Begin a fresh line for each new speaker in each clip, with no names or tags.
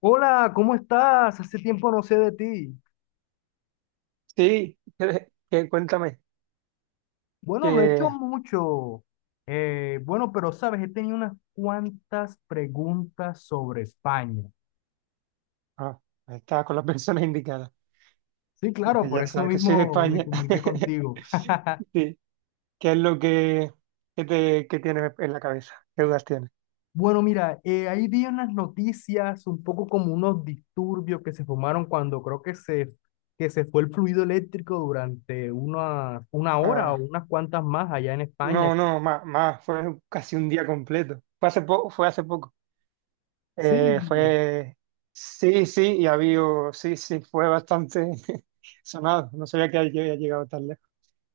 Hola, ¿cómo estás? Hace tiempo no sé de ti.
Sí, que cuéntame
Bueno, no he hecho
que
mucho. Bueno, pero sabes, he tenido unas cuantas preguntas sobre España.
ah, estaba con las personas indicadas,
Sí, claro,
porque
por
ya
eso
sabes que soy de
mismo me
España.
comuniqué contigo.
Sí, ¿qué es lo que tienes en la cabeza? ¿Qué dudas tienes?
Bueno, mira, ahí vi unas noticias, un poco como unos disturbios que se formaron cuando creo que se fue el fluido eléctrico durante una hora o
Ah,
unas cuantas más allá en España.
no, no, más, más, fue casi un día completo. Fue hace poco, fue hace poco.
Sí,
Fue, sí, sí, y había, sí, sí, fue bastante sonado. No sabía que había llegado tan lejos.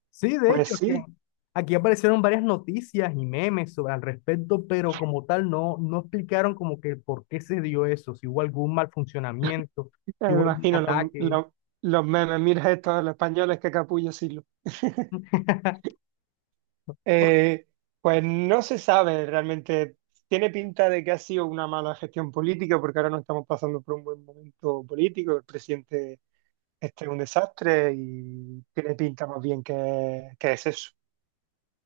sí, de
Pues
hecho, que
sí.
aquí aparecieron varias noticias y memes sobre al respecto, pero como tal no, no explicaron como que por qué se dio eso, si hubo algún mal funcionamiento, si
Me
hubo algún
imagino los,
ataque.
los, los memes, mira estos, los españoles, que capullo Silo. Eh, pues no se sabe realmente. Tiene pinta de que ha sido una mala gestión política, porque ahora no estamos pasando por un buen momento político. El presidente este es un desastre y tiene pinta más bien que es eso.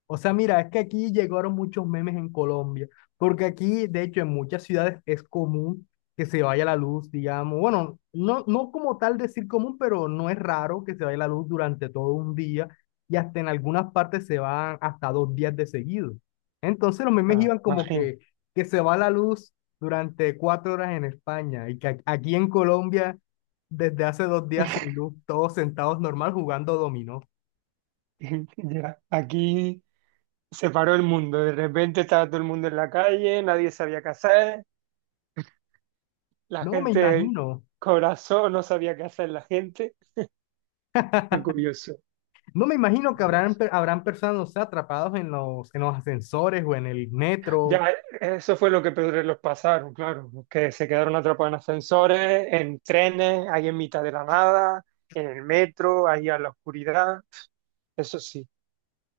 O sea, mira, es que aquí llegaron muchos memes en Colombia, porque aquí, de hecho, en muchas ciudades es común que se vaya la luz, digamos, bueno, no, no como tal decir común, pero no es raro que se vaya la luz durante todo un día y hasta en algunas partes se van hasta 2 días de seguido. Entonces los memes
Ah,
iban como
imagino.
que se va la luz durante 4 horas en España y que aquí en Colombia, desde hace 2 días sin luz, todos sentados normal jugando dominó.
Ya, aquí se paró el mundo. De repente estaba todo el mundo en la calle, nadie sabía qué hacer. La
No me
gente,
imagino.
corazón, no sabía qué hacer la gente. Fue curioso,
No me imagino que habrán,
curioso.
habrán personas, no sé, atrapados en los ascensores o en el metro.
Ya, eso fue lo que peores los pasaron, claro, que se quedaron atrapados en ascensores, en trenes, ahí en mitad de la nada, en el metro, ahí a la oscuridad. Eso sí,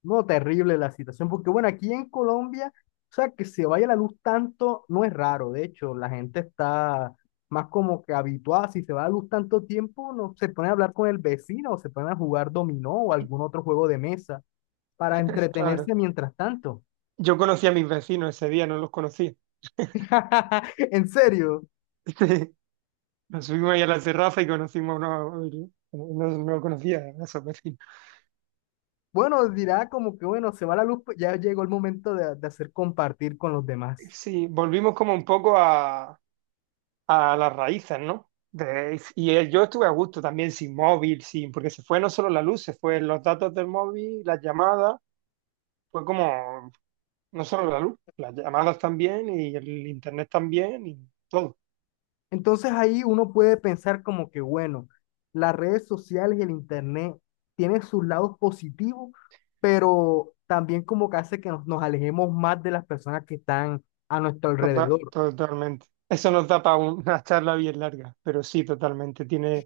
No, terrible la situación, porque bueno, aquí en Colombia, o sea, que se vaya la luz tanto no es raro. De hecho, la gente está más como que habituada. Si se va la luz tanto tiempo, no se pone a hablar con el vecino o se pone a jugar dominó o algún otro juego de mesa para
claro.
entretenerse mientras tanto.
Yo conocí a mis vecinos ese día, no los conocía.
En serio.
Nos subimos ahí a la terraza y conocimos a uno, no, no conocía a esos vecinos.
Bueno, dirá como que bueno, se va la luz, pues ya llegó el momento de hacer compartir con los demás.
Sí, volvimos como un poco a las raíces, ¿no? Y yo estuve a gusto también sin móvil, sin, porque se fue no solo la luz, se fue los datos del móvil, las llamadas, fue como, no solo la luz, las llamadas también y el internet también y todo.
Entonces ahí uno puede pensar como que, bueno, las redes sociales y el internet tienen sus lados positivos, pero también como que hace que nos alejemos más de las personas que están a nuestro
Tota-
alrededor.
totalmente. Eso nos da para una charla bien larga, pero sí, totalmente. Tiene,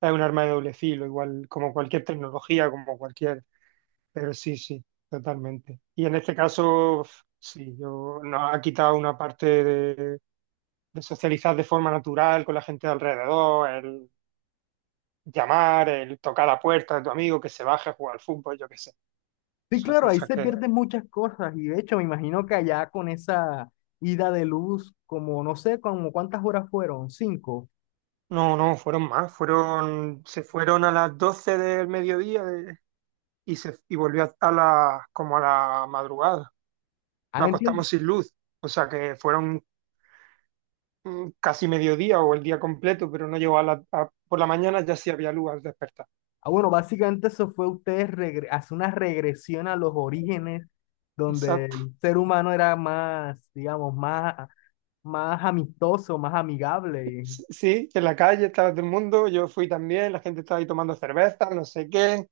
es un arma de doble filo, igual como cualquier tecnología, como cualquier, pero sí, sí, totalmente. Y en este caso, sí, yo, nos ha quitado una parte de socializar de forma natural con la gente de alrededor, el llamar, el tocar la puerta de tu amigo, que se baje a jugar al fútbol, yo qué sé.
Sí,
Esas
claro, ahí
cosas
se
que.
pierden muchas cosas y de hecho me imagino que allá con esa ida de luz, como no sé, como cuántas horas fueron, 5.
No, no, fueron más. Fueron, se fueron a las 12 del mediodía y volvió como a la madrugada.
Ah,
Nos
entiendo.
acostamos sin luz. O sea que fueron casi mediodía o el día completo, pero no llegó. Por la mañana ya sí había luz al despertar.
Ah, bueno, básicamente eso fue ustedes hacer una regresión a los orígenes donde
Esa
el ser humano era más, digamos, más amistoso, más amigable.
Sí, en la calle estaba todo el mundo, yo fui también, la gente estaba ahí tomando cerveza, no sé qué.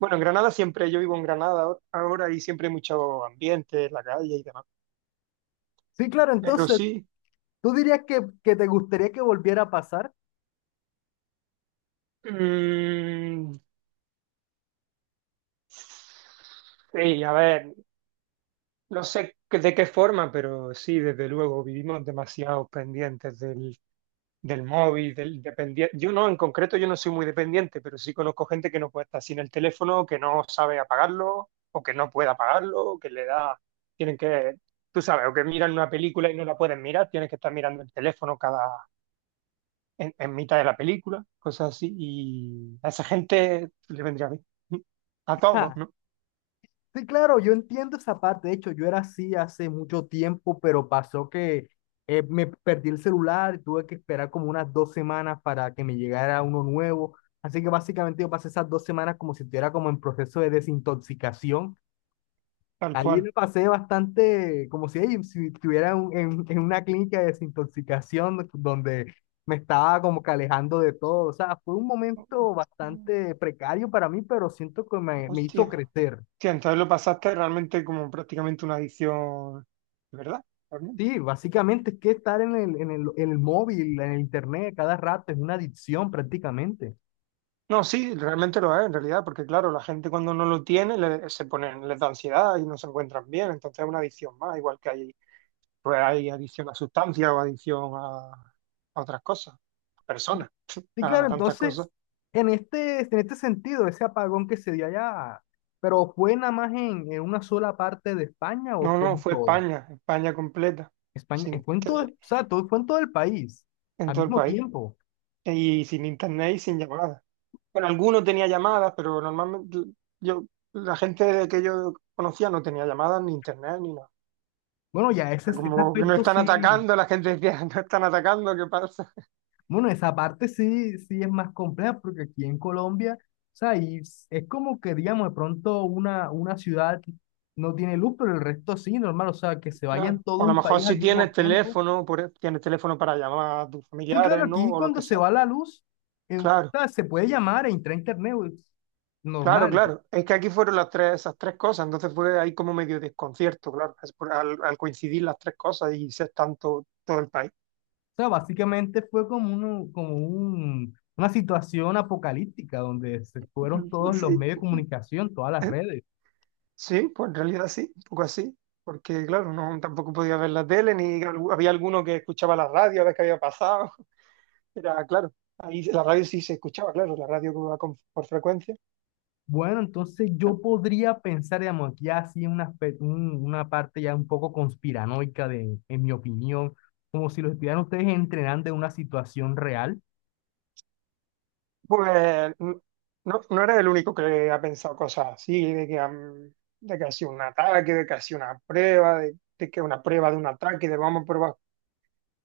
Bueno, en Granada siempre, yo vivo en Granada ahora ahora y siempre hay mucho ambiente en la calle y demás.
Sí, claro,
Pero
entonces,
sí,
¿tú dirías que te gustaría que volviera a pasar?
mm, sí, a ver, no sé de qué forma, pero sí, desde luego, vivimos demasiado pendientes del móvil, del dependiente. Yo no, en concreto, yo no soy muy dependiente, pero sí conozco gente que no puede estar sin el teléfono, que no sabe apagarlo, o que no puede apagarlo, o que le da, tienen que, tú sabes, o que miran una película y no la pueden mirar, tienes que estar mirando el teléfono cada, en mitad de la película, cosas así, y a esa gente le vendría bien. A todos,
Ja,
¿no?
sí, claro, yo entiendo esa parte. De hecho, yo era así hace mucho tiempo, pero pasó que me perdí el celular y tuve que esperar como unas 2 semanas para que me llegara uno nuevo. Así que básicamente yo pasé esas 2 semanas como si estuviera como en proceso de desintoxicación.
Tal
Ahí
cual.
me pasé bastante, como si, ey, si estuviera en una clínica de desintoxicación donde me estaba como que alejando de todo. O sea, fue un momento
Hostia,
bastante precario para mí, pero siento que me
hostia.
hizo crecer.
Hostia, entonces lo pasaste realmente como prácticamente una adicción, ¿verdad?
Sí, básicamente es que estar en el móvil, en el internet cada rato es una adicción prácticamente.
No, sí, realmente lo es en realidad, porque claro, la gente cuando no lo tiene se ponen, les da ansiedad y no se encuentran bien, entonces es una adicción más, igual que hay, pues hay adicción a sustancias o adicción a otras cosas, a personas,
Sí,
a
claro,
tantas cosas.
entonces, en este sentido, ese apagón que se dio allá, ¿pero fue nada más en una sola parte de España o
No,
fue
no,
en
fue
toda?
España, España completa,
España,
sin
fue en todo, o
tele,
sea, todo, fue en todo el país,
en
al
todo el
mismo
país,
tiempo.
y sin internet y sin llamadas. Bueno, algunos tenía llamadas, pero normalmente yo, la gente que yo conocía no tenía llamadas ni internet ni nada.
Bueno, ya ese,
Sea,
ese
como que no
aspecto
están
sí,
atacando, la gente decía, no están atacando, ¿qué pasa?
bueno, esa parte sí, sí es más compleja, porque aquí en Colombia, o sea, y es como que, digamos, de pronto una ciudad no tiene luz, pero el resto sí, normal, o sea, que se vaya en
Claro.
todo
O a lo
un
mejor
país al
si
mismo
tienes
tiempo.
teléfono, tienes teléfono para llamar a tus
Sí, claro,
familiares, ¿no?
aquí
O lo
cuando
que
se
sea.
va la luz, o
Claro,
sea, se puede llamar e entrar a internet, es
claro,
normal.
claro. Es que aquí fueron las tres, esas tres cosas, entonces fue ahí como medio desconcierto, claro, es al coincidir las tres cosas y ser tanto todo el país.
Sea, básicamente fue como, como una situación apocalíptica donde se fueron todos los
Sí,
medios de comunicación, todas las
eh,
redes.
sí, pues en realidad sí, un poco así. Porque claro, no tampoco podía ver la tele, ni había alguno que escuchaba la radio a ver qué había pasado. Era, claro, ahí la radio sí se escuchaba, claro, la radio que va por frecuencia.
Bueno, entonces yo podría pensar, digamos, aquí así un una parte ya un poco conspiranoica de, en mi opinión, como si los estuvieran ustedes entrenando en una situación real.
Pues n- no eres el único que ha pensado cosas así, de que, de que ha sido un ataque, de que ha sido una prueba, de que una prueba de un ataque, de vamos a probar,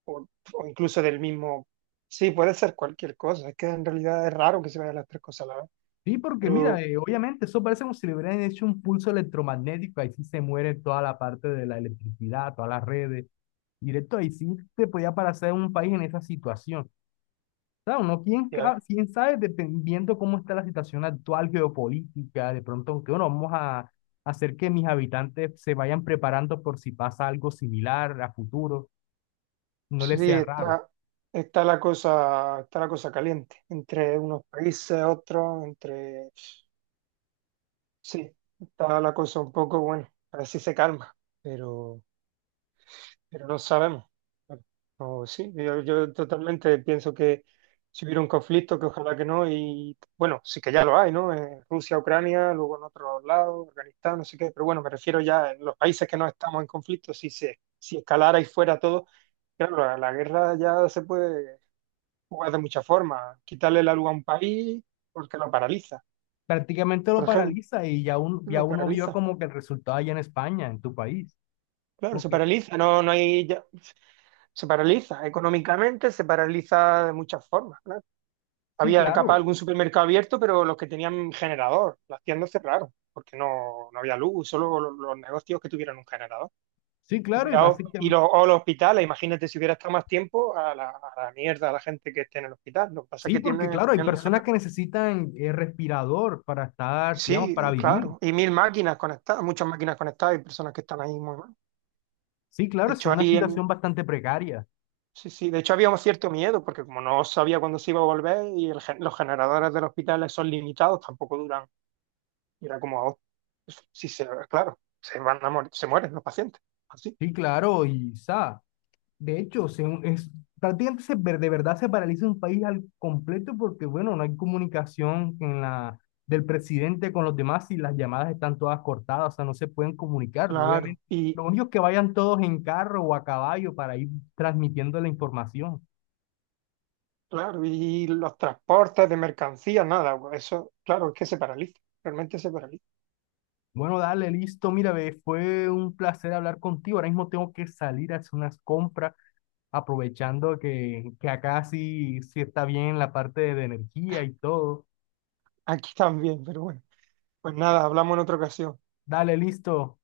o, o incluso del mismo. Sí, puede ser cualquier cosa, es que en realidad es raro que se vayan las tres cosas a la vez.
Sí, porque mira,
Pero
obviamente eso parece como si le hubieran hecho un pulso electromagnético, ahí sí se muere toda la parte de la electricidad, todas las redes, directo ahí sí te podía parecer un país en esa situación. Claro, no, quién,
ya,
quién sabe, dependiendo cómo está la situación actual geopolítica, de pronto, aunque bueno, vamos a hacer que mis habitantes se vayan preparando por si pasa algo similar a futuro, no
sí,
les sea raro.
está la cosa caliente entre unos países, otros, entre. Sí, está la cosa un poco, bueno, a ver si se calma, pero, pero no sabemos. Bueno, no, sí, yo totalmente pienso que si hubiera un conflicto, que ojalá que no, y bueno, sí que ya lo hay, ¿no? En Rusia, Ucrania, luego en otros lados, Afganistán, no sé qué, pero bueno, me refiero ya en los países que no estamos en conflicto, si escalara y fuera todo, claro, la guerra ya se puede jugar de muchas formas, quitarle la luz a un país porque lo paraliza,
Prácticamente
por
lo
ejemplo,
paraliza y ya, ya
lo
uno vio
paraliza.
como que el resultado allá en España, en tu país.
Claro,
Como
se
que,
paraliza, no hay, se paraliza económicamente, se paraliza de muchas formas, claro.
sí,
Había capaz
claro,
algún supermercado abierto, pero los que tenían generador, las tiendas cerraron, porque no había luz, solo los negocios que tuvieran un generador.
sí, claro, y
Cuidado, y
básicamente,
o los hospitales, imagínate si hubiera estado más tiempo a la mierda, a la gente que esté en el hospital. Lo que pasa es
sí,
que
porque
tienen,
claro, hay
tenían un
personas
generador.
que necesitan respirador para estar, digamos,
Sí,
para vivir.
claro, y mil máquinas conectadas, muchas máquinas conectadas y personas que están ahí muy mal.
Sí, claro,
De
es
hecho,
una
ahí en,
situación bastante precaria.
sí, sí, de hecho había un cierto miedo, porque como no sabía cuándo se iba a volver y los generadores del hospital son limitados, tampoco duran. Y era como, oh, si se, claro, se van a morir, se mueren los pacientes. Así,
Sí, claro, y sa. De hecho, prácticamente de verdad se paraliza un país al completo porque, bueno, no hay comunicación en la, del presidente con los demás y las llamadas están todas cortadas, o sea, no se pueden comunicar,
claro.
obviamente.
Y
Lo único es que vayan todos en carro o a caballo para ir transmitiendo la información.
claro, y los transportes de mercancías, nada, eso, claro, es que se paraliza, realmente se paraliza.
Bueno, dale, listo. Mira, ve, fue un placer hablar contigo. Ahora mismo tengo que salir a hacer unas compras, aprovechando que acá sí, sí está bien la parte de energía y todo.
Aquí también, pero bueno. Pues nada, hablamos en otra ocasión.
Dale, listo.